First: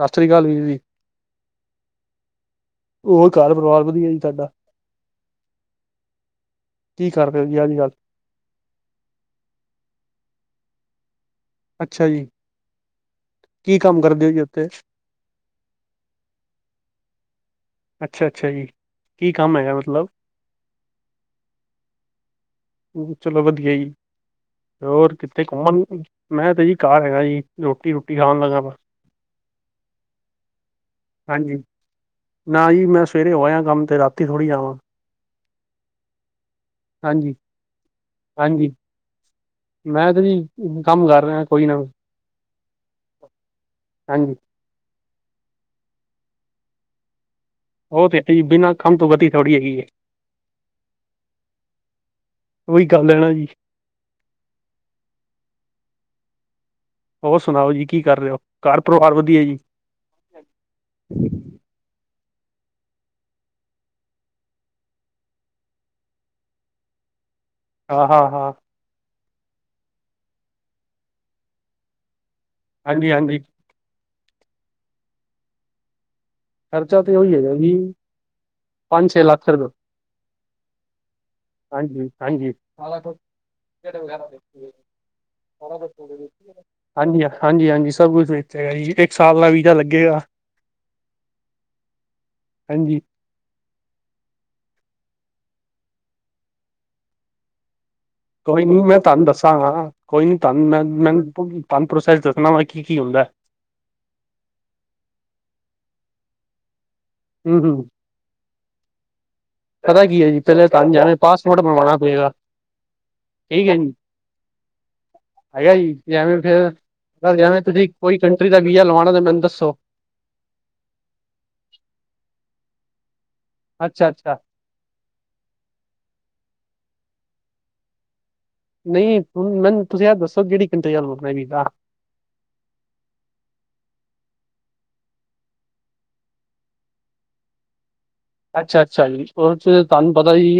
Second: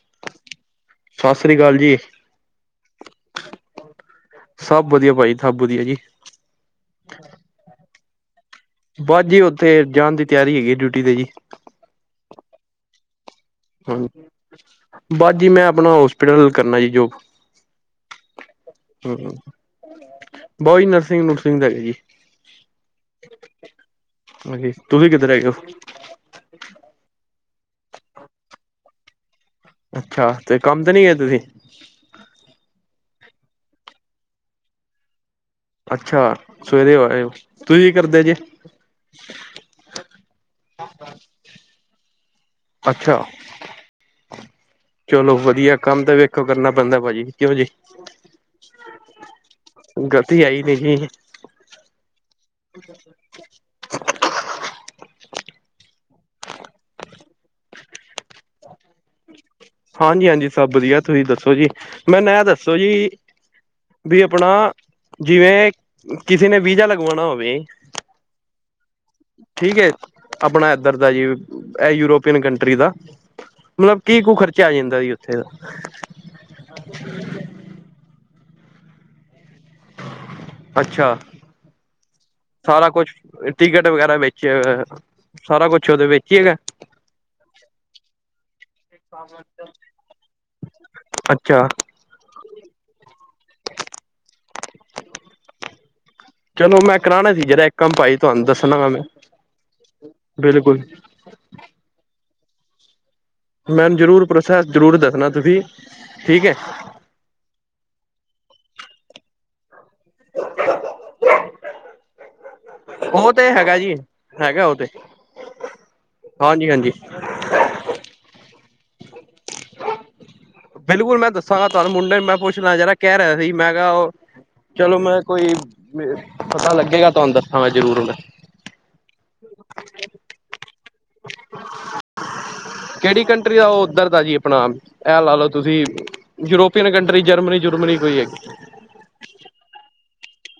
ਸਤਿ ਸ਼੍ਰੀ ਅਕਾਲ ਵੀ ਵੀ ਸਤਿ ਸ਼੍ਰੀ ਅਕਾਲ ਜੀ ਹੋਰ ਘਰ ਪਰਿਵਾਰ ਵਦੀਆ ਜੀ ਤਾਡਾ? ਸਭ ਵਧੀਆ ਭਾਜੀ, ਸਭ ਵਧੀਆ ਜੀ। ਕੀ ਕਾਰ ਦੇ ਹੋ ਜੀ ਅੱਜ-ਕੱਲ? ਬਸ ਜੀ ਉੱਥੇ ਜਾਣ ਦੀ ਤਿਆਰੀ ਹੈਗੀ ਡਿਊਟੀ ਤੇ ਜੀ ਅੱਛਾ ਜੀ। ਕੀ ਹਾਂ, ਕੰਮ ਕਰਦੇ ਹੋ ਜੀ ਉੱਥੇ ਬਸ ਜੀ ਮੈਂ ਆਪਣਾ ਹੋਸਪਿਟਲ ਕਰਨਾ ਜੀ ਜੋਬ। ਅੱਛਾ-ਅੱਛਾ ਜੀ, ਹਮ ਕੀ ਕੰਮ ਹੈਗਾ ਮਤਲਬ? ਬਈ ਨਰਸਿੰਗ ਨੁਰਸਿੰਗ ਦਾ ਹੈਗਾ ਜੀ ਚਲੋ ਵਧੀਆ ਜੀ ਹਾਂਜੀ ਤੁਸੀਂ ਹੋਰ ਕਿੱਧਰ ਕਿੱਥੇ ਹੈਗੇ ਹੋ ਘੁੰਮਣ ਮੈਂ ਤੇ ਜੀ ਘਰ ਹੈਗਾ ਜੀ ਰੋਟੀ ਰੂਟੀ ਖਾਣ ਲੱਗਾ ਵਾ ਅੱਛਾ ਤੇ ਕੰਮ ਤੇ ਨੀ ਗਏ ਤੁਸੀ ਹਾਂਜੀ ਨਾ ਜੀ ਮੈਂ ਸਵੇਰੇ ਹੋ ਆਇਆ ਕੰਮ ਤੇ ਰਾਤੀ ਥੋੜੀ ਆਵਾਂ ਅੱਛਾ ਸਵੇਰੇ ਹੋ ਆਏ ਹੋ, ਹਾਂਜੀ ਤੁਹੀਂ ਕੀ ਕਰਦੇ ਜੇ? ਹਾਂਜੀ ਮੈਂ ਤਾ ਜੀ, ਕੰਮ ਕਰ ਰਿਹਾ ਕੋਈ ਨਾ। ਅੱਛਾ ਹਾਂਜੀ ਚਲੋ ਵਧੀਆ ਕੰਮ ਤਾਂ ਵੇਖੋ ਕਰਨਾ ਪੈਂਦਾ ਭਾਜੀ ਕਿਉਂ ਜੀ ਉਹ ਤੇ ਬਿਨਾਂ ਕੰਮ ਤੋਂ ਵਧੀ ਥੋੜੀ ਹੈਗੀ ਹੈ। ਗਲਤੀ ਆਈ ਨੀ ਜੀ ਉਹੀ ਗੱਲ ਹੈ ਨਾ ਜੀ। ਹੋਰ ਸੁਣਾਓ ਜੀ ਕੀ ਕਰ ਰਹੇ ਹੋ ਘਰ ਪਰਿਵਾਰ ਵਧੀਆ ਜੀ ਹਾਂਜੀ ਹਾਂਜੀ ਸਭ ਵਧੀਆ ਤੁਸੀਂ ਦੱਸੋ ਜੀ ਮੈਨੂੰ ਇਹ ਦੱਸੋ ਜੀ ਵੀ ਆਪਣਾ ਜਿਵੇਂ ਕਿਸੇ ਨੇ ਵੀਜ਼ਾ ਲਗਵਾਉਣਾ ਹੋਵੇ ਹਾਂ, ਹਾਂ-ਹਾਂ ਠੀਕ ਏ ਆਪਣਾ ਇੱਧਰ ਦਾ ਜੀ ਇਹ ਯੂਰੋਪੀਅਨ ਕੰ ਟਰੀ ਦਾ, ਹਾਂਜੀ ਹਾਂਜੀ ਮਤਲਬ ਕੀ ਕੁ ਖਰਚਾ ਆ ਜਾਂਦਾ ਜੀ ਓਥੇ ਦਾ। ਖਰਚਾ ਤਾਂ ਉਹੀ ਹੈਗਾ ਜੀ ਪੰਜ ਛੇ ਲੱਖ ਰੁਪਏ ਅੱਛਾ। ਸਾਰਾ ਕੁਛ, ਟਿਕਟ ਵਗੈਰਾ ਵਿਚ ਸਾਰਾ ਕੁਛ ਉਦੇ ਵਿਚ ਈ ਹੈਗਾ। ਹਾਂਜੀ ਹਾਂਜੀ ਹਾਂਜੀ ਸਭ ਕੁਛ ਵੇਚੇਗਾ ਜੀ ਇੱਕ ਸਾਲ ਦਾ ਵੀਜ਼ਾ ਲੱਗੇਗਾ ਅੱਛਾ। ਹਾਂਜੀ। ਚਲੋ ਮੈਂ ਕਰਾਣਾ ਸੀ ਜਿਹੜਾ ਇੱਕ ਕੰਮ ਭਾਈ ਤੁਹਾਨੂੰ ਕੋਈ ਨੀ ਦੱਸਣਾਗਾ ਮੈਂ ਧਾ ਦਸਾਗਾ ਬਿਲਕੁਲ ਮੈ ਮੈ ਪੋ ਪ੍ਰੋਸੈਸ ਵਾਂ ਕੀ-ਕੀ ਹੁੰਦਾ ਆ ਮੈਮ ਜ਼ਰੂਰ ਪ੍ਰੋਸੈਸ ਜ਼ਰੂਰ ਦੱਸਣਾ ਤੁਸੀਂ ਠੀਕ ਹੈ। ਹੂੰ-ਹੂੰ ਪਤਾ ਕੀ ਹੈ ਜੀ ਪਹਿਲੇ ਤੇ ਜਾਣੇ ਪਾਸਪੋਰਟ ਮੰਗਵਾਉਣਾ ਪਏਗਾ ਉਹ ਤੇ ਠੀਕ ਹੈ ਹੈਗਾ ਜੀ ਹੈਗਾ ਉਹ ਤੇ ਹੈਗਾ ਜੀ, ਜੈਵੇਂ ਹਾਂਜੀ ਹਾਂਜੀ ਫੇਰ ਜੈਵੇਂ ਤੁਸੀਂ ਕੋਈ ਕੰਟਰੀ ਦਾ ਬੀਜਾ ਲਵਾਣਾ, ਤਾਂ ਮੈਨੂੰ ਦੱਸੋ। ਬਿਲਕੁਲ, ਮੈਂ ਦੱਸਾਂਗਾ ਤੁਵਾਨੂੰ। ਮੁੰਡੇ ਨੂੰ ਮੈਂ ਪੁੱਛਲਾ ਜਰਾ, ਕੈ ਰੇਹਾ ਸੀ ਮੈਂ ਕੇਆ ਅੱਛਾ ਓ ਅੱਛਾ ਚਲੋ ਮੈਂ ਕੋਈ ਪਤਾ ਲੱਗੇਗਾ ਤੁਹਾਨੂੰ ਦੱਸਾਂ ਜ਼ਰੂਰ ਮੈਂ ਨਈ ਹੁਣ ਮੈਨੂੰ ਤੁਸੀਂ ਏਹ ਦੱਸੋ ਕੇਹੜੀ ਕੰਟਰੀ ਦਾ ਲਵਾਣਾ ਏ ਵੀਜ਼ਾ? ਕਿਹੜੀ ਕੰਟਰੀ ਦਾ ਉਹ ਉੱਧਰ ਦਾ ਜੀ ਆਪਣਾ ਇਹ ਲਾ ਲਓ ਤੁਸੀਂ ਯੂਰੋਪੀਅਨ ਕੰਟਰੀ ਜਰਮਨੀ ਜੁਰਮਨੀ ਕੋਈ ਹੈਗੀ ਅੱਛਾ ਅੱਛਾ ਜੀ ਉਹਦੇ ਚ ਤੁਹਾਨੂੰ ਪਤਾ ਜੀ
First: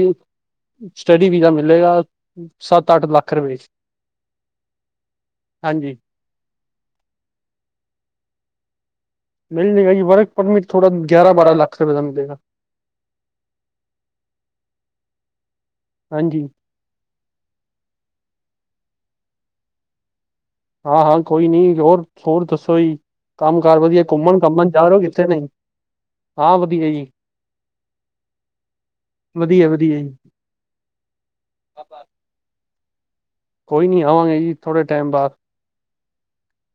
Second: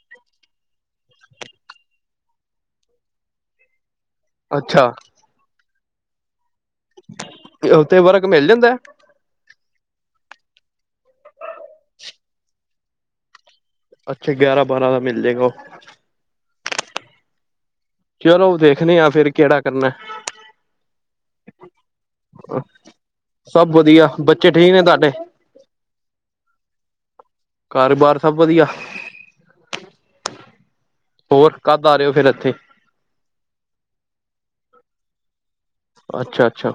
ਸਟੱਡੀ ਵੀਜ਼ਾ ਮੀਲੇਗਾ, ਸੱਤ-ਅੱਠ ਲੱਖ ਰੁਪਏ ਚ। ਅੱਛਾ। ਹਾਂਜੀ ਤੇ ਉੱਤੇ ਵਰਗ ਮਿਲ ਜਾਂਦਾ ਮਿਲ ਜਾਏਗਾ ਜੀ ਵਰਕ ਪਰਮਿਟ ਥੋੜਾ ਗਿਆਰ ਬਾਰਾਂ ਲੱਖ ਰੁਪਏ ਦਾ ਮਿਲੇਗਾ। ਅੱਛਾ ਗਿਆਰਾਂ ਬਾਰਾਂ ਦਾ ਮਿਲ ਜਾਏਗਾ ਉਹ ਹਾਂਜੀ ਚਲੋ ਦੇਖਣੇ ਆ ਫਿਰ ਕਿਹੜਾ ਕਰਨਾ। ਹਾਂ-ਹਾਂ, ਕੋਈ ਨੀ ਹੋਰ, ਹੋਰ ਦੱਸੋ ਜੀ ਕੰਮ ਸਭ ਕਾਰ ਵਧੀਆ ਬੱਚੇ ਘੁੰਮਣ-ਘਾਮਣ ਠੀਕ ਨੇ ਜਾ ਰੇ ਤੁਹਾਡੇ ਕਿੱਥੇ ਨਈ? ਹਾਂ ਵਧੀਆ ਜੀ ਕਾਰ ਬਾਰ ਸਵ ਵਦੀਆ? ਵਧੀਆ ਵਧੀਆ ਜੀ ਹੋਰ, ਕਦ ਆ ਰਹੇ ਓ ਫੇਰ ਇੱਥੇ? ਕੋਈ ਨੀ ਆਵਾਂਗੇ ਜੀ ਥੋੜੇ ਟੈਮ ਬਾਦ ਅੱਛਾ- ਅੱਛਾ।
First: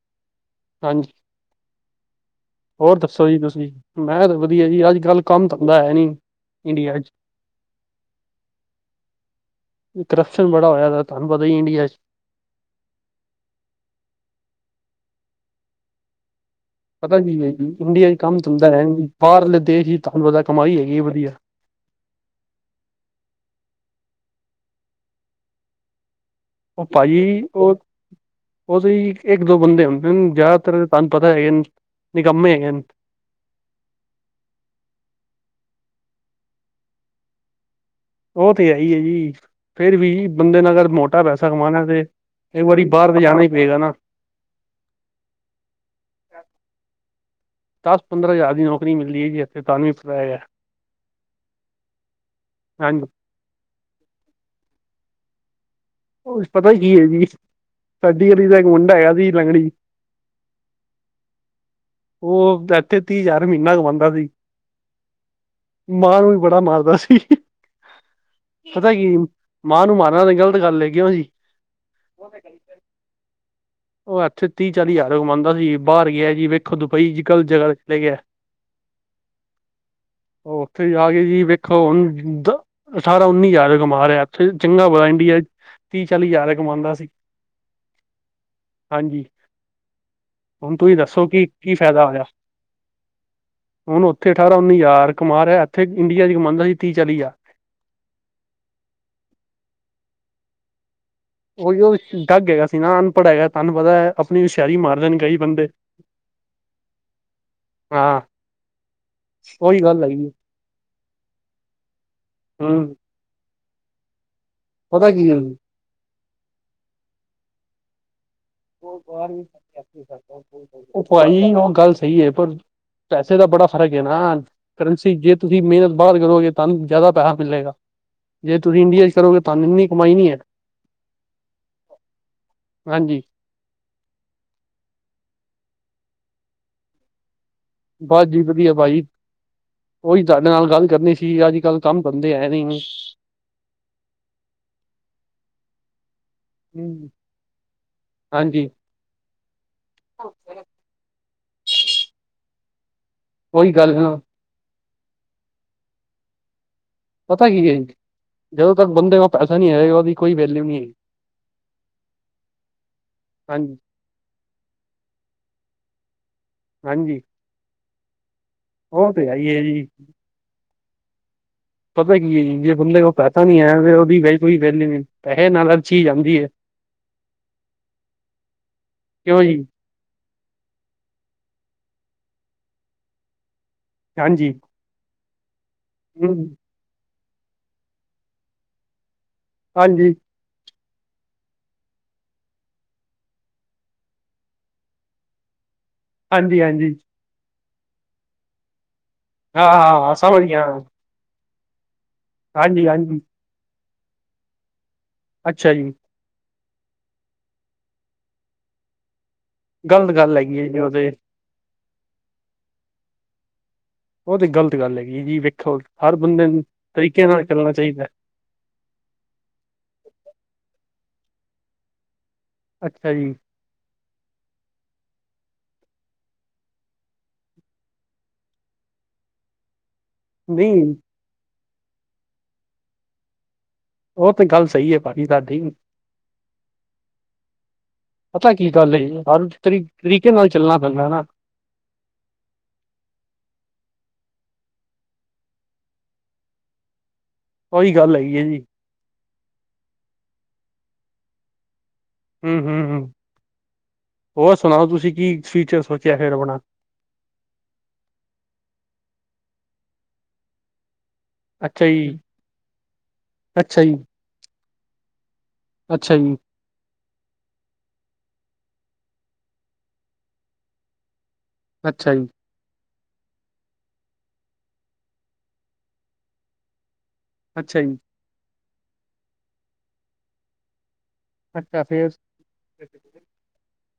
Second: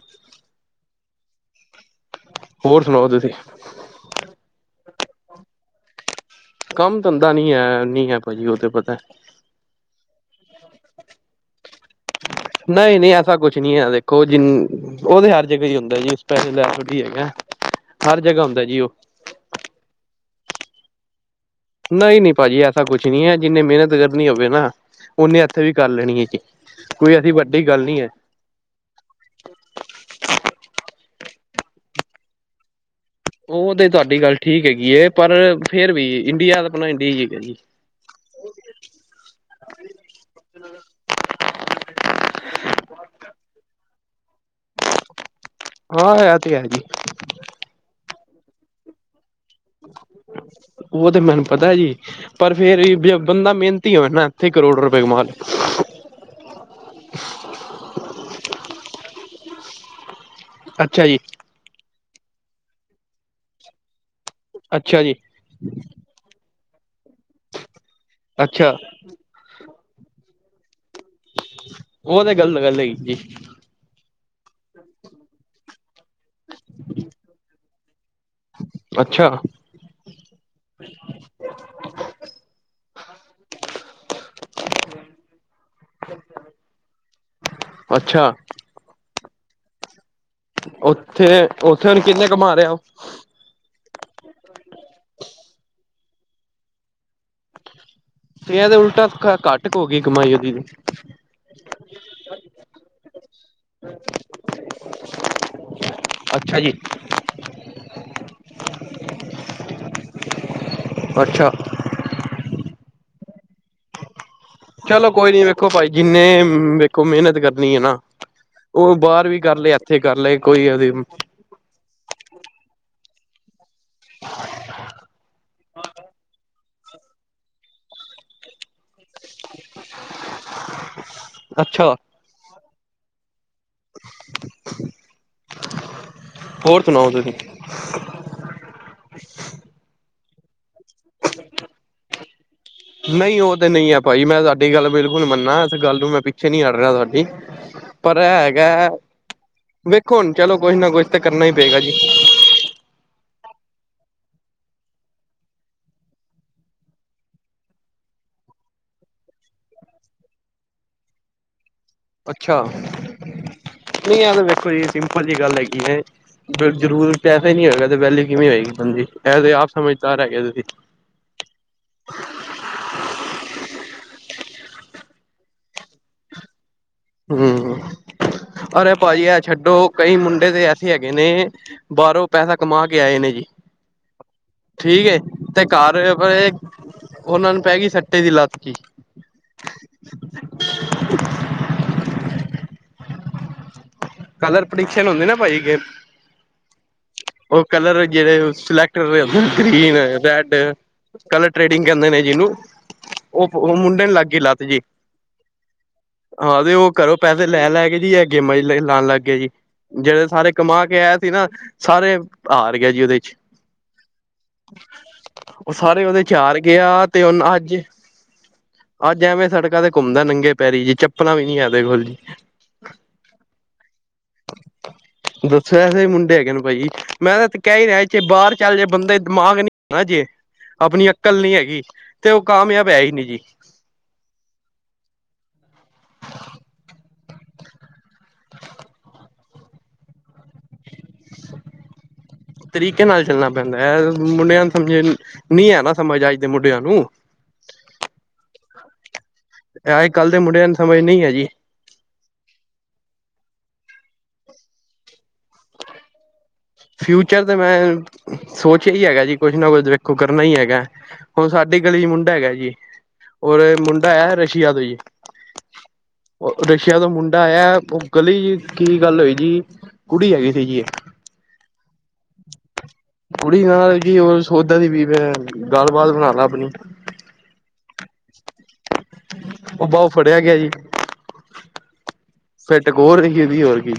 ਹਾਂਜੀ ਹੋਰ ਸੁਣਾਓ ਦੱਸੋ ਤੁਸੀਂ ਜੀ ਤੁਸੀ ਮੈਂ ਤਾਂ ਵਧੀਆ ਜੀ ਅੱਜ ਕੱਲ ਕੰਮ ਧੰਦਾ ਹੈ ਨੀ। ਇੰਡੀਆ ਕੰਮ ਚ ਧੰਦਾ ਨੀ ਹੈ ਨੀ ਹੈ ਭਾਜੀ ਉਹ ਤੇ ਪਤਾ ਕਰਪਸ਼ਨ ਬੜਾ ਹੋਇਆ ਹੈ ਤੁਹਾਨੂੰ ਪਤਾ ਹੀ ਇੰਡੀਆ ਚ ਨਈ-ਨਈ ਐਸਾ ਕੁਛ ਨਈ ਐ ਦੇਖੋ, ਜੀਂ ਓ ਤੇ ਹਰ ਜਗਾ ਈ ਹੁੰਦਾ ਜੀ ਸਪੈਸਲ ਆ ਥੌ ਪਤਾ ਕੀ ਐ ਈਡੀਆ ਚ ਕੰਮ ਚੱਲਦਾ ਹੈ ਨੀ, ਬਾਰਲੇ ਦੇਸ਼ ਦੀ ਧਾਨੂੰ ਪਤਾ ਕਮਾਈ ਹੈਗੀ ਐ ਵਧੀਆ। ਨਹੀਂ-ਨਹੀਂ ਭਾਜੀ, ਐਸਾ ਕੁਛ ਨੀ ਹੈ। ਜਿੰਨੇ ਮੇਨਤ ਕਰਨੀ ਹੋਵੇ ਨਾ, ਓਨੇ ਇੱਥੇ ਵੀ ਕਾਰ ਲੈਣੀ ਹੈ ਜੀ। ਉਹ ਕੋਈ ਐਸੀ ਭਾਜੀ ਵੱਡੀ ਉਹ ਗੱਲ ਨਈ ਏ। ਉਹ ਤਾਂ ਹੀ ਇੱਕ ਦੋ ਬੰਦੇ ਹੁੰਦੇ ਹਨ ਜ਼ਿਆਦਾਤਰ ਤੁਹਾਨੂੰ ਪਤਾ ਹੈਗੇ ਨਿਕੰਮੇ ਹੈਗੇ ਹਨ। ਉਹ ਤੇ ਤੁਆਡੀ ਗੱਲ ਠੀਕ ਹੈਗੀ ਏ, ਪਰ ਫੇਰ ਵੀ ਇੰਡੀਆ ਤਾ ਅਪਣਾ ਇੰਡੀਆ ਹੀ ਹੈਗਾ ਜੀ। ਉਹ ਤੇ ਹੈ ਹੀ ਹੈ ਜੀ ਫਿਰ ਵੀ ਬੰਦੇ ਨੇ ਅਗਰ ਮੋਟਾ ਪੈਸਾ ਕਮਾਣਾ ਤੇ ਇੱਕ ਵਾਰੀ ਬਾਰ ਲੇ ਜਾਣਾ ਹੀ ਪਏਗਾ ਨਾ। ਹਾਂ ਹੈ ਤੇ ਜੀ ਦਸ-ਪੰਦਰਾਂ ਹਜ਼ਾਰ ਦੀ ਨੌਕਰੀ ਮੀਲਗੀ ਆ ਓ ਤੇ ਮੈਨ ਪਤਾ ਏ ਜੀ, ਪਰ ਫੇਰ ਹਾਂਜੀ ਬੀ ਬੰਦਾ ਮੇਨਤੀ ਹੋਵੇ ਨਾ, ਐਥੇ ਈ ਕਰੋੜ ਰਪੇ ਕਮਾ ਲੇਗਾ। ਓਈ ਪਤੈ ਕੀ ਏ ਜੀ, ਸਾਡੀ ਗਲੀ ਦਾ ਇੱਕ ਮੁੰਡਾ ਹੈਗਾ ਸੀ ਲੰਗੜੀ ਅੱਛਾ ਜੀ। ਓ ਐਥੇ ਤੀਹ ਹਜਾਰ ਮ੍ਹੀਨਾ ਕਮਾਂਦਾ ਸੀ। ਅੱਛਾ ਜੀ। ਮਾਂ ਨੂੰ ਵੀ ਬੜਾ ਮਾਰਦਾ ਸੀ। ਅੱਛਾ। ਪਤਾ ਕੀ ਮਾਂ ਨੂੰ ਮਾਰਨਾ ਤੇ ਗਲਤ ਗੱਲ ਏ, ਕੇਓ ਜੀ? ਓ ਤੇ ਗੱਲ-ਗੱਲ ਹੈਗੀ ਜੀ। ਓ ਐਥੇ ਤੀਹ-ਚਾਲੀ ਹਜਾਰ ਕਮਾਂਦਾ ਸੀ, ਬਾਰ ਗੇਆ ਜੀ ਵੇਖੋ ਦੁਬਈ ਈਜਕੱਲ ਜਗ੍ਹਾ ਚਲਾ ਗੇਆ ਅੱਛਾ। ਓਥੇ ਜਾ ਕੇ ਜੀ ਵੇਖੋ ਹੂਨ ਦ ਸਾਰਾ ਉੱਨੀ ਹਜ਼ਾਰ ਕਮਾ ਰਿਹਾ ਇਥੇ ਚੰਗਾ ਬੜਾ ਇੰਡੀਆ ਤੀਹ ਚਾਲੀ ਹਜ਼ਾਰ ਕਮਾਂਦਾ ਸੀ। ਅੱਛਾ। ਹਾਂਜੀ, ਹੁਨ ਤੁਸੀਂ ਦੱਸੋ ਕਿ-ਕੀ ਉੱਥੇ-ਉੱਥੇ ਹੁਣ ਫੈਦਾ ਹੋਏਆ? ਕਿੰਨੇ ਕਮਾ ਰਿਹਾ ਉਹ ਹੁਣ ਓਥੇ ਠਾਰਾਂ ਉੱਨੀ ਜ਼ਾਰ ਕਮਾ ਰਿਹਾ, ਏਥੇ ਇੰਡੀਆ ਚ ਕਮਾਂਦਾ ਸੀ ਤੀਹ ਚਾਲੀ ਜ਼ਾਰ। ਸਵੇਰ ਦੇ ਉਲਟਾ ਘੱਟ ਕੁ ਹੋ ਗਈ ਕਮਾਈ ਉਹਦੀ ਵੀ ਓਈ ਓ ਡੱਗ ਹੇਗਾ ਸੀ ਨਾ, ਅਨਪੜ ਹੈਗੈ ਤ੍ਹਾਨ ਪਤੈ ਆਪਨੀ ਹੂਸੇ਼ਆਰੀ ਮਾਰਦੇਣ ਕਈ ਬੰਦੇ। ਅੱਛਾ ਜੀ। ਹਾਂ, ਓਈ ਗਾੱਲ ਹਾਈ ਏ। ਅੱਛਾ। ਹੂੰ। ਚਲੋ ਪਤਾ ਕੀ ਕੋਈ ਹੈ ਨੀ, ਵੇਖੋ ਭਾਈ ਜਿੰਨੇ ਵੇਖੋ ਮੇਹਨਤ ਕਰਨੀ ਏ ਨਾ ਓ ਬਾਰ ਵੀ ਕਾਰ ਲੈ, ਐਥੇ ਕਾਰ ਲੈ ਕੋਈ ਓਦੀ [inaudible] ਸਈ ਏ। ਪਰ ਪੈਸੇ ਦਾ ਬੜਾ ਫ਼ਰਕ ਏ ਨਾ, ਕਰੰਸੀ ਜੇ ਤੁਸੀਂ ਮੇਨਤ ਬਾਰ ਕਰੋਗੇ। ਤੁਹਾਨੂੰ ਜ਼ਿਆਦਾ ਪੈਹਾ ਮਿਲੇਗਾ, ਜੇ ਤੁਸੀਂ ਇੰਡੀਆ ਚ ਕਰੋਗੇ ਤੁਆਨੂੰ ਇੰਨੀ ਕਮਾਈ ਨੀ ਹੈ ਅੱਛਾ ਹਾਂਜੀ। ਹੋਰ ਸੁਨਾਓ ਤੁਸੀਂ? ਬਾਸ ਜੀ ਵਦੀਆ ਭਾਜੀ, ਓਈ ਤੁਆਡੇ ਨਾਲ ਗਾੱਲ ਕਰਨੀ ਸੀ ਆਜ-ਕਾੱਲ ਕਾੰਮ ਬਨਦੇ ਹੈ [inaudible] ਨਈ ਓ ਤੇ ਨਈ ਐ ਭਾਜੀ, ਮੈਂ ਤਾੱਡੀ ਗਾੱਲ ਬਿਲਕੁਲ ਮੰਨਾ ਇਸ ਗੱਲ ਨੂੰ ਮੈਂ ਪਿੱਛੇ ਨੀ ਹਾਟ ਰੇਆ ਤਾੱਡੀ। ਪਰ ਐ ਹੈਗੈ, ਹਾਂਜੀ ਵੇਖੋ ਹੋਨ ਚਲੋ ਕੋਛ ਨਾ ਕੋਛ ਤਾਂ ਕਰਨਾ ਈ ਪੇਗਾ ਜੀ। ਓਈ ਗਾੱਲ ਏ ਨਾ। ਪਤਾ ਕੀ ਏ, ਜਦੋਂ ਤੱਕ ਬੰਦੇ ਕੋਲ ਪੈਸਾ ਨਈ ਆਏਗਾ ਓਦੀ ਕੋਈ ਵੈਲਿਊ ਨੀ ਏ। ਅੱਛਾ, ਹਾਂਜੀ ਨਈ ਐ ਤੇ ਵੇਖੋ ਜੀ ਸਿੰਪਲ ਜੀ ਗਾੱਲ ਹੈਗੀ ਏ ਜ ਜਰੂਰ ਹਾਂਜੀ ਪੈਸੇ ਨੀ ਹੋਏਗਾ, ਤੇ ਵੈਲਊ ਕਿਵੇਂ ਹੋਏਗੀ ਬੰਦੇ ਉਹ ਦੀ ਹੈ ਐ ਤੇ ਹੀ ਹੈ ਆਪ ਜੀ ਸਮਜਦਾਰ ਹੈਗੇ ਓ ਤੁਸੀ। ਪਤਾ ਕੀ ਐ ਜੀ, ਜੇ ਬੰਦੇ ਕੋਲ ਪੈਸਾ ਨੀ ਐ ਫੇਰ ਓਦੀ ਕੋਈ ਵੈਲਊ ਨੀ ਪੈਹੇ ਨਾਲ ਹਰ ਚੀਜ ਆਂਦੀ ਏ। ਹੂੰ, ਅਰੇ ਭਾਜੀ ਐ ਕਿਉਂ ਜੀ ਛੱਡੋ ਕਈ ਮੁੰਡੇ ਤੇ ਐਸੇ ਹੈਗੇ ਨੇ, ਬਾਰੋਂ ਪੈਸਾ ਕਮਾ ਕੇ ਆਏ ਨੇ ਜੀ ਹਾਂਜੀ ਠੀਕ ਏ, ਤੇ ਘਰ ਹੂੰ ਓਹਨਾਂ ਨੂੰ ਪੈ ਗਈ ਸੱਟੇ ਦੀ ਲਾਤ ਕੀ? ਹਾਂਜੀ। ਕਲਰ ਪ੍ਰਡੀਕਸ਼ਨ ਹੁੰਦੇ ਨਾ ਭਾਜੀ ਗ ਹਾਂਜੀ-ਹਾਂਜੀ। ਓ ਕਲਰ ਜੇੜੇ ਓ, ਸਿਲੈਕਟ ਹੋਏ ਹੁੰਦੇ ਨ ਹਾਂ ਗ੍ਰੀਨ, ਹਾਂ ਹਾਂ ਸਮਝ ਰੈਡ ਗਿਆ ਕਲਰ ਟ੍ਰੇਡਿੰਗ ਕੈਂਦੇ ਨੇ ਜਿਨੂੰ, ਹਾਂਜੀ ਹਾਂਜੀ ਓ ਓ ਮੁੰਡੇ ਨੂੰ ਲਾੱਗ ਗੀ ਲਾੱਤ ਜੀ। ਅੱਛਾ ਜੀ। ਹਾਂ, ਤੇ ਓ ਘਰੋ ਪੈਸੇ ਲੈ-ਲੈ ਕੇਜੀ ਐ ਗੇਮਾਂ ਚ ਲੀਖਨ ਲਾੱਗ ਗੇਆ ਜੀ। ਗ਼ਲਤ ਜੇੜੇ ਗੱਲ ਸਾਰੇ ਹੈਗੀ ਹੈ ਜੀ ਕਮਾ ਉਹ ਕੇ ਤੇ ਆਏਆ ਸੀ ਨਾ, ਸਾਰੇ ਹਾਰ ਗੇਆ ਜੀ ਓਦੇ ਚ ਓ ਤੇ ਗ਼ਲਤ ਗੱਲ ਹੈਗੀ ਏ ਜੀ, ਉਹ ਵੇਖੋ ਸਾਰੇ ਹਾਰ ਉਹਦੇ ਚ ਬੰਦੇ ਨੂੰ ਗਿਆ ਤਰੀਕੇ ਨਾਲ ਚੱਲਨਾ ਚਾਈਦੈ। ਆੱਜ ਐਵੇਂ ਸੜਕਾਂ ਤੇ ਘੁੰਮਦੈ, ਨੰਗੇ ਪੈਰੀ ਜੀ ਚੱਪਲਾਂ ਵੀ ਨੀ ਐ ਐਦੇ ਦੇ ਕੋੋਲ ਜੀ। ਅੱਛਾ ਜੀ। ਦੱਸੋ, ਐਸੇ ਵੀ ਮੁੰਡੇ ਹੈਗੇ ਨੂੰ ਭਾਜੀ। ਮੈਂ ਤੇ ਕੈਈ ਰੇਆ, ਚਏ ਬਾਰ ਚੱਲ ਜੇ ਬੰਦੇ ਦਿਮਾਗ ਨਈ ਆ ਨਾ ਜੇ ਨਹੀਂ ਆਪਣੀ ਅਕਲ ਨੀ ਹੈਗੀ, ਤੇ ਓ ਕਾਮਯਾਬ ਹੈ ਈ ਨੀ ਜੀ। ਓ ਤੇ ਗਾੱਲ ਸਈ ਏ ਭਾਜੀ ਤਾਹਡੀ। ਪਤਾ ਕੀ ਗਾੱਲ ਏ ਜੀ, ਹਰ ਤਰੀ ਤਰੀਕੇ ਨਾਲ ਚੱਲਨਾ ਪੈਂਦੈ ਏ ਨਾ ਤਰੀਕੇ ਨਾਲ ਚੱਲਣਾ ਪੈਂਦਾ ਐ ਮੁੰਡੇਆਂ ਨੂੰ ਸਮਝ ਨੀ ਐ ਨਾ ਸਮਝ ਅੱਜ ਦੇ ਮੁੰਡੇਆਂ ਨੂੰ। ਓਈ ਗਾੱਲ ਹੈਗੀ ਏ ਜੀ। ਐ ਆਜ-ਕਾੱਲ, ਦੇ ਮੁੰਡੇਆਂ ਨੂੰ ਸਮਜ ਨੀ ਐ ਜੀ। ਹੂੰ, ਹੂੰ ਹੋਰ ਸੁਣਾਓ ਤੁਸੀਂ ਕੀ ਫੀਚਰ ਸੋਚੇਆ ਫੇਰ ਆਪਣਾ? ਫਿਊਚਰ ਤਾਂ ਮੈਂ, ਸੋਚੀ ਲੇਆ ਏ ਜੀ ਕੁਛ ਨਾ ਕੁਛ ਤਾਂ ਵੇਖੋ ਕਰਨਾ ਈ ਹੈਗੈ। ਹੋਨ ਸਾਡੀ ਅੱਛਾ ਗਲੀ ਚ ਜੀ ਮੁੰਡਾ ਹੈਗੈ ਜੀ, ਓਰ ਅੱਛਾ ਜੀ ਮੁੰਡਾ ਹੈ ਰਸ਼ੀਆ ਤੋਂ ਜੀ। ਅੱਛਾ ਜੀ। ਰਸ਼ਿਆ ਦਾ ਮੁੰਡਾ ਆਇਆ, ਉਹ ਗਲੀ, ਕੀ ਗੱਲ ਹੋਈ ਜੀ, ਕੁੜੀ ਹੈਗੀ ਸੀ ਜੀ। ਅੱਛਾ ਜੀ। ਕੁੜੀ ਨਾਲ ਕੀ ਹੋ ਸੋਦਾ ਦੀ ਵੀ, ਮੈਂ ਗੱਲਬਾਤ ਬਣਾ ਲੈ ਆਪਣੀ। ਅੱਛਾ ਜੀ। ਉਹਦਾ, ਉਹ ਫੜਿਆ ਗਿਆ ਜੀ ਅੱਛਾ ਫੇਰ। ਫਿਰਟਕ ਹੋਰ ਰਹੀ ਉਹਦੀ ਹੋਰ ਕੀ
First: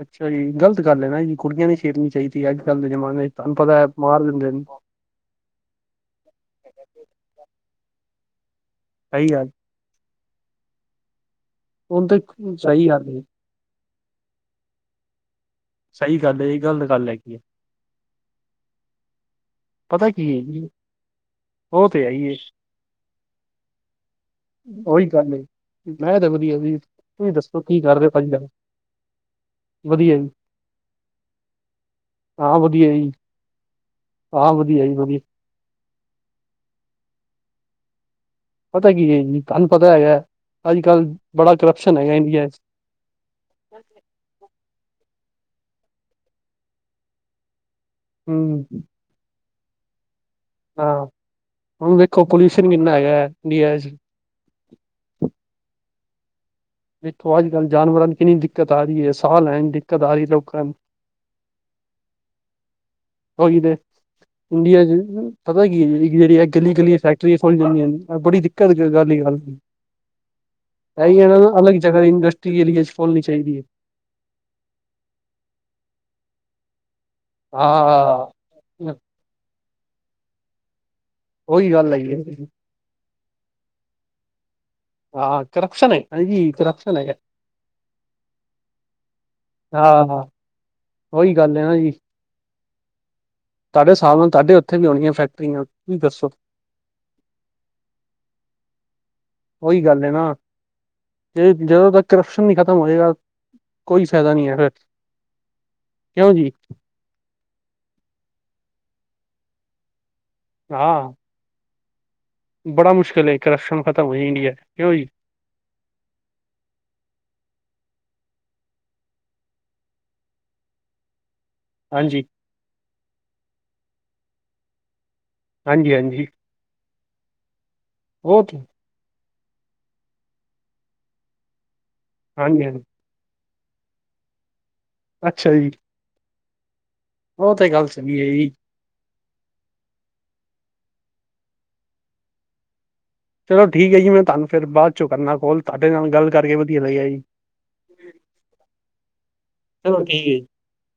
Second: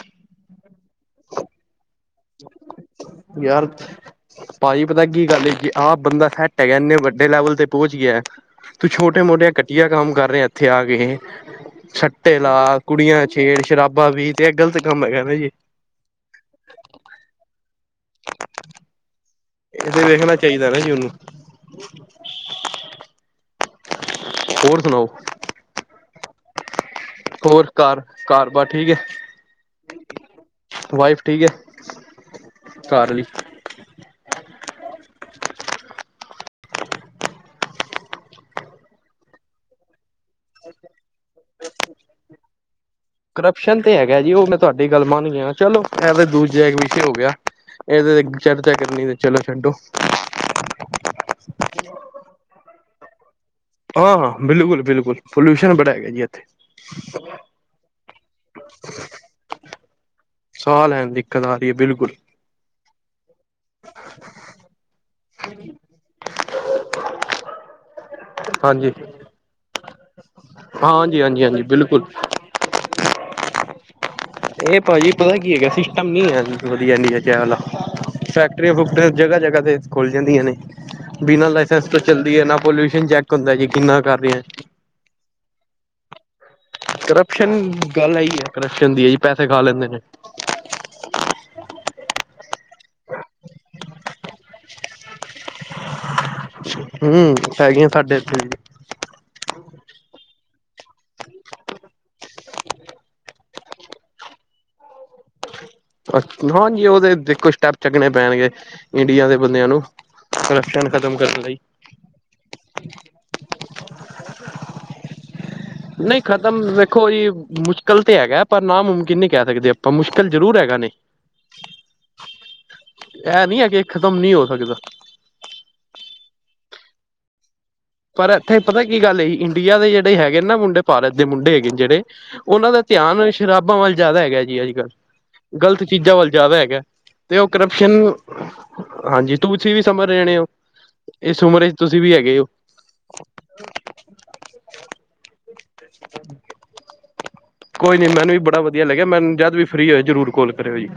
ਅੱਛਾ ਜੀ, ਗ਼ਲਤ ਗੱਲ ਹੈ ਨਾ ਜੀ ਕੁੜੀਆਂ ਨਹੀ ਛੇੜਨੀ ਚਾਹੀਦੀ ਹੈ, ਅੱਜ- ਕੱਲ ਦੇ ਜਮਾਨੇ 'ਚ ਤੁਹਾਨੂੰ ਯਾਰ ਪਤਾ, ਮਾਰ ਦਿੰਦੇ ਨੇ। ਭਾਜੀ ਪਤਾ ਕੀ ਗੱਲ ਹੈ, ਕਿ ਆਹ ਬੰਦਾ ਸੈਟ ਹੈਗਾ, ਇੰਨੇ ਵੱਡੇ ਲੈਵਲ ਤੇ ਪਹੁੰਚ ਗਿਆ, ਤੂੰ ਛੋਟੇ ਸਹੀ ਗੱਲ ਮੋਟੇ ਕਿਆ ਕੰਮ ਕਰ ਰੇਐ ਏਥੇ ਆ ਕੇ, ਏਹੇ ਹੁਣ ਤੇ ਸੱਟੇ ਲਾ ਸਹੀ ਗੱਲ ਹੈ, ਕੁੜੀਆਂ 'ਚ? ਖੇਡ ਸ਼ਰਾਬਾ ਬੀ ਤੇ, ਇਹ ਗ਼ਲਤ ਕੰਮ ਹੈਗਾ ਨਾ ਜੀ ਸਹੀ ਗੱਲ ਹੈ, ਇਹ ਗਲਤ ਗੱਲ ਹੈਗੀ ਹੈ। [inaudible] ਇਹਦੇ ਪਤਾ ਕੀ ਵੇਖਣਾ ਹੈ ਜੀ, ਚਾਹੀਦਾ ਨਾ ਉਹਨੂੰ ਉਹ ਤੇ ਹੈ ਹੀ ਏ ਹੋਰ ਉਹੀ ਸੁਣਾਓ ਗੱਲ, ਮੈਂ ਤਾਂ ਵਧੀਆ ਜੀ। ਤੁਸੀਂ ਦੱਸੋ, ਹੋਰ ਕੀ ਕਰ ਘਰ ਰਹੇ ਹੋ ਭਾਜੀ ਘਰ ਬਾਰ ਠੀਕ ਹੈ ਵਧੀਆ ਜੀ, ਵਾਈਫ ਠੀਕ ਹੈ ਹਾਂ ਵਧੀਆ ਜੀ। ਘਰ ਲਈ ਹਾਂ, ਵਧੀਆ ਜੀ ਵਧੀਆ ਪਤਾ ਕੀ ਹੈ ਜੀ, ਤੁਹਾਨੂੰ ਪਤਾ ਹੈਗਾ, ਅੱਜ- ਕੱਲ੍ਹ ਬੜਾ ਕਰਪਸ਼ਨ ਹੈਗਾ ਇੰਡੀਆ 'ਚ ਕਰਪਸ਼ਨ ਤੇ ਹੈਗਾ ਜੀ, ਉਹ ਮੈਂ ਤੁਹਾਡੀ ਗੱਲ ਮੰਨ ਰਿਹਾ, ਚਲੋ ਇਹ ਦੂਜੇ ਵਿਛੇ ਹੋ ਗਿਆ। ਇਹਦੇ ਤੇ ਹਮ ਚਰਚਾ ਕਰਨੀ, ਤੇ ਚਲੋ ਛੱਡੋ। ਹਾਂ, ਹੁਣ ਦੇਖੋ ਪੋਲਿਊਸ਼ਨ ਕਿੰਨਾ ਹੈਗਾ ਇੰਡੀਆ 'ਚ ਹਾਂ -ਹਾਂ, ਬਿਲਕੁਲ, ਬਿਲਕਲ ਪੋਲਿਊਸ਼ਨ ਬੜਾ ਹੈਗਾ ਜੀ ਇਥੇ ਦੇਖੋ ਅੱਜ -ਕੱਲ੍ਹ ਜਾਨਵਰਾਂ ਦੀ ਕਿੰਨੀ ਦਿੱਕਤ ਆ ਰਹੀ ਹੈ, ਸਾਹ ਲੈਣ ਦੀ ਦਿੱਕਤ ਆ ਰਹੀ ਹੈ। ਸਾਹ ਲੈਣ ਦਿੱਕਤ ਆ ਰਹੀ ਹੈ, ਬਿਲਕੁਲ। ਉਹੀ ਤੇ, ਇੰਡੀਆ 'ਚ ਪਤਾ ਕੀ ਜਿਹੜੀ ਇਕਲੀਆਂ ਇਕੱਲੀਆਂ ਫੈਕਟਰੀਆਂ ਖੋਲ੍ਹੀਆਂ ਜਾਂਦੀਆਂ ਬੜੀ ਦਿੱਕਤ ਹਾਂਜੀ ਅਲਗ, ਹਾਂਜੀ ਇਹੀ ਨਾ ਹਾਂਜੀ ਹਾਂਜੀ ਅਲਗ ਜਗਾ ਬਿਲਕੁਲ ਇਡੰਸਟਰੀਜ ਏਰੀਏ 'ਚ ਖੋਲਣੀ ਚਾਹੀਦੀ ਹੈ ਇਹ ਭਾਜੀ ਪਤਾ ਕੀ ਹੈਗਾ, ਸਿਸਟਮ ਨੀ ਹੈ ਵਧੀਆ ਇ ਚੈ ਵਾਲਾ ਹਾਂ ਫੈਕਟਰੀਆਂ, ਫੁਕਟਰੀਆਂ ਜਗਾ-ਜਗਾ ਤੇ ਖੁੱਲ ਜਾਂਦੀਆਂ ਨੇ, ਬੀਨਾਂ ਉਹੀ ਲਾਈਸੈਂਸ ਗੱਲ ਤੋਂ ਹੈਗੀ ਚੱਲਦੀ ਏ ਹੈ ਨਾ ਪਲ ਊਸ਼ਨ ਜੈ ਇਕ ਹੁੰਦਾ ਜੀ, ਕਿੰਨਾ ਕਰ ਰਹੇ ਹਾਂ। ਹਾਂ ਕਰਪਸ਼ਨ ਹੈ ਹਾਂਜੀ ਕਰਪਸ਼ਨ ਹੈਗਾ ਕਰਪਸ਼ਨ, ਗੱਲ ਆਹੀ ਹੈ ਕਰਪਸ਼ਨ ਦੀ ਹੈ ਜ ਆਹ, ਉਹੀ ਗੱਲ ਹੈ ਨਾ ਜੀ। ਤੁਹਾਡੇ ਸਾਹਮਣੇ, ਤੁਹਾਡੇ ਵੀ ਉਥੇ ਹੋਣੀਆਂ ਫੈਕਟਰੀਆਂ ਤੁਸੀਂ ਦੱਸੋ ਹਮ, ਹੈਗੀਆਂ ਸਾਡੇ ਇੱਥੇ ਵੀ। ਉਹੀ ਗੱਲ ਨਾ। ਇਹ, ਜਦੋਂ ਤੱਕ ਕਰਪਸ਼ਨ ਨਹੀਂ ਖ਼ਤਮ ਹੋਏਗਾ, ਕੋਈ ਫਾਇਦਾ ਨਹੀਂ ਫਿਰ। ਕਿਉਂ ਜੀ ਹਾਂਜੀ, ਉਹਦੇ ਦੇਖੋ ਸਟੈਪ ਚਕਣੇ ਪੈਣਗੇ, ਇੰਡੀਆ ਦੇ ਬੰਦਿਆਂ ਨੂੰ। ਕਰਪਸ਼ਨ ਹਾਂ ਖਤਮ ਕਰਨ ਲਈ ਬੜਾ ਮੁਸ਼ਕਿਲ ਹੈ, ਕਰਪਸ਼ਨ ਖਤਮ ਹੋਈ ਇੰਡੀਆ ਨਹੀਂ ਖ਼ਤਮ ਦੇੇਖੋ ਜੀ, ਮੁਸ਼ਕਿਲ ਤੇ ਹੈਗਾ, ਪਰ ਨਾਮੁਮਕਿਨ ਨਹੀਂ ਕਹਿ ਸਕਦੇ ਆਪਾਂ, ਮੁਸ਼ਕਿਲ ਜ਼ਰੂਰ ਹੈਗਾ ਨੇ। ਹਾਂਜੀ। ਇਹ ਨਹੀ ਹੈ ਕਿ, ਖਤਮ ਨਹੀ ਹੋ ਸਕਦਾ। ਹਾਂਜੀ, ਹਾਂਜੀ। ਪਰ ਉਹ ਇੱਥੇ ਤੇ ਪਤਾ ਕੀ ਗੱਲ ਏ, ਇੰਡੀਆ ਦੇ ਜਿਹੜੇ ਹੈਗੇ ਨਾ ਮੁੰਡੇ, ਭਾਰਤ ਦੇ ਮੁੰਡੇ ਹੈਗੇ ਨੇ ਜਿਹੜੇ ਹਾਂਜੀ ਉਹਨਾਂ ਹਾਂਜੀ ਦਾ ਧਿਆਨ ਸ਼ਰਾਬਾਂ ਵੱਲ ਜ਼ਿਆਦਾ ਹੈਗਾ ਜੀ ਅੱਜ- ਕੱਲ੍ਹ, ਅੱਛਾ ਜੀ ਗ਼ਲਤ ਚੀਜ਼ਾਂ ਵੱਲ ਜ਼ਿਆਦਾ ਹੈਗਾ, ਤੇ ਉਹ ਗੱਲ ਕਰਪਸ਼ਨ ਸਹੀ ਹੈ ਜੀ ਹਾਂਜੀ, ਤੁਸੀਂ ਵੀ ਸੰਭਰ ਰਹਿਣੇ ਹੋ, ਇਸ ਉਮਰੇ ਚ ਤੁਸੀਂ ਵੀ ਹੈਗੇ ਹੋ ਚਲੋ ਠੀਕ ਹੈ ਜੀ, ਮੈਂ ਤੁਹਾਨੂੰ ਫਿਰ ਬਾਅਦ 'ਚੋਂ ਕਰਨਾ ਕੋਲ, ਤੁਹਾਡੇ ਨਾਲ ਗੱਲ ਕਰਕੇ ਵਧੀਆ ਲੱਗਿਆ ਜੀ ਕੋਈ ਨੀ, ਮੈਨੂੰ ਵੀ ਬੜਾ ਵਧੀਆ ਲੱਗਿਆ, ਮੈਨੂੰ ਜਦ ਵੀ ਫਰੀ ਹੋਏ, ਚਲੋ ਠੀਕ ਜ਼ਰੂਰ ਹੈ ਕੋਲ ਕਰਿਓ ਜੀ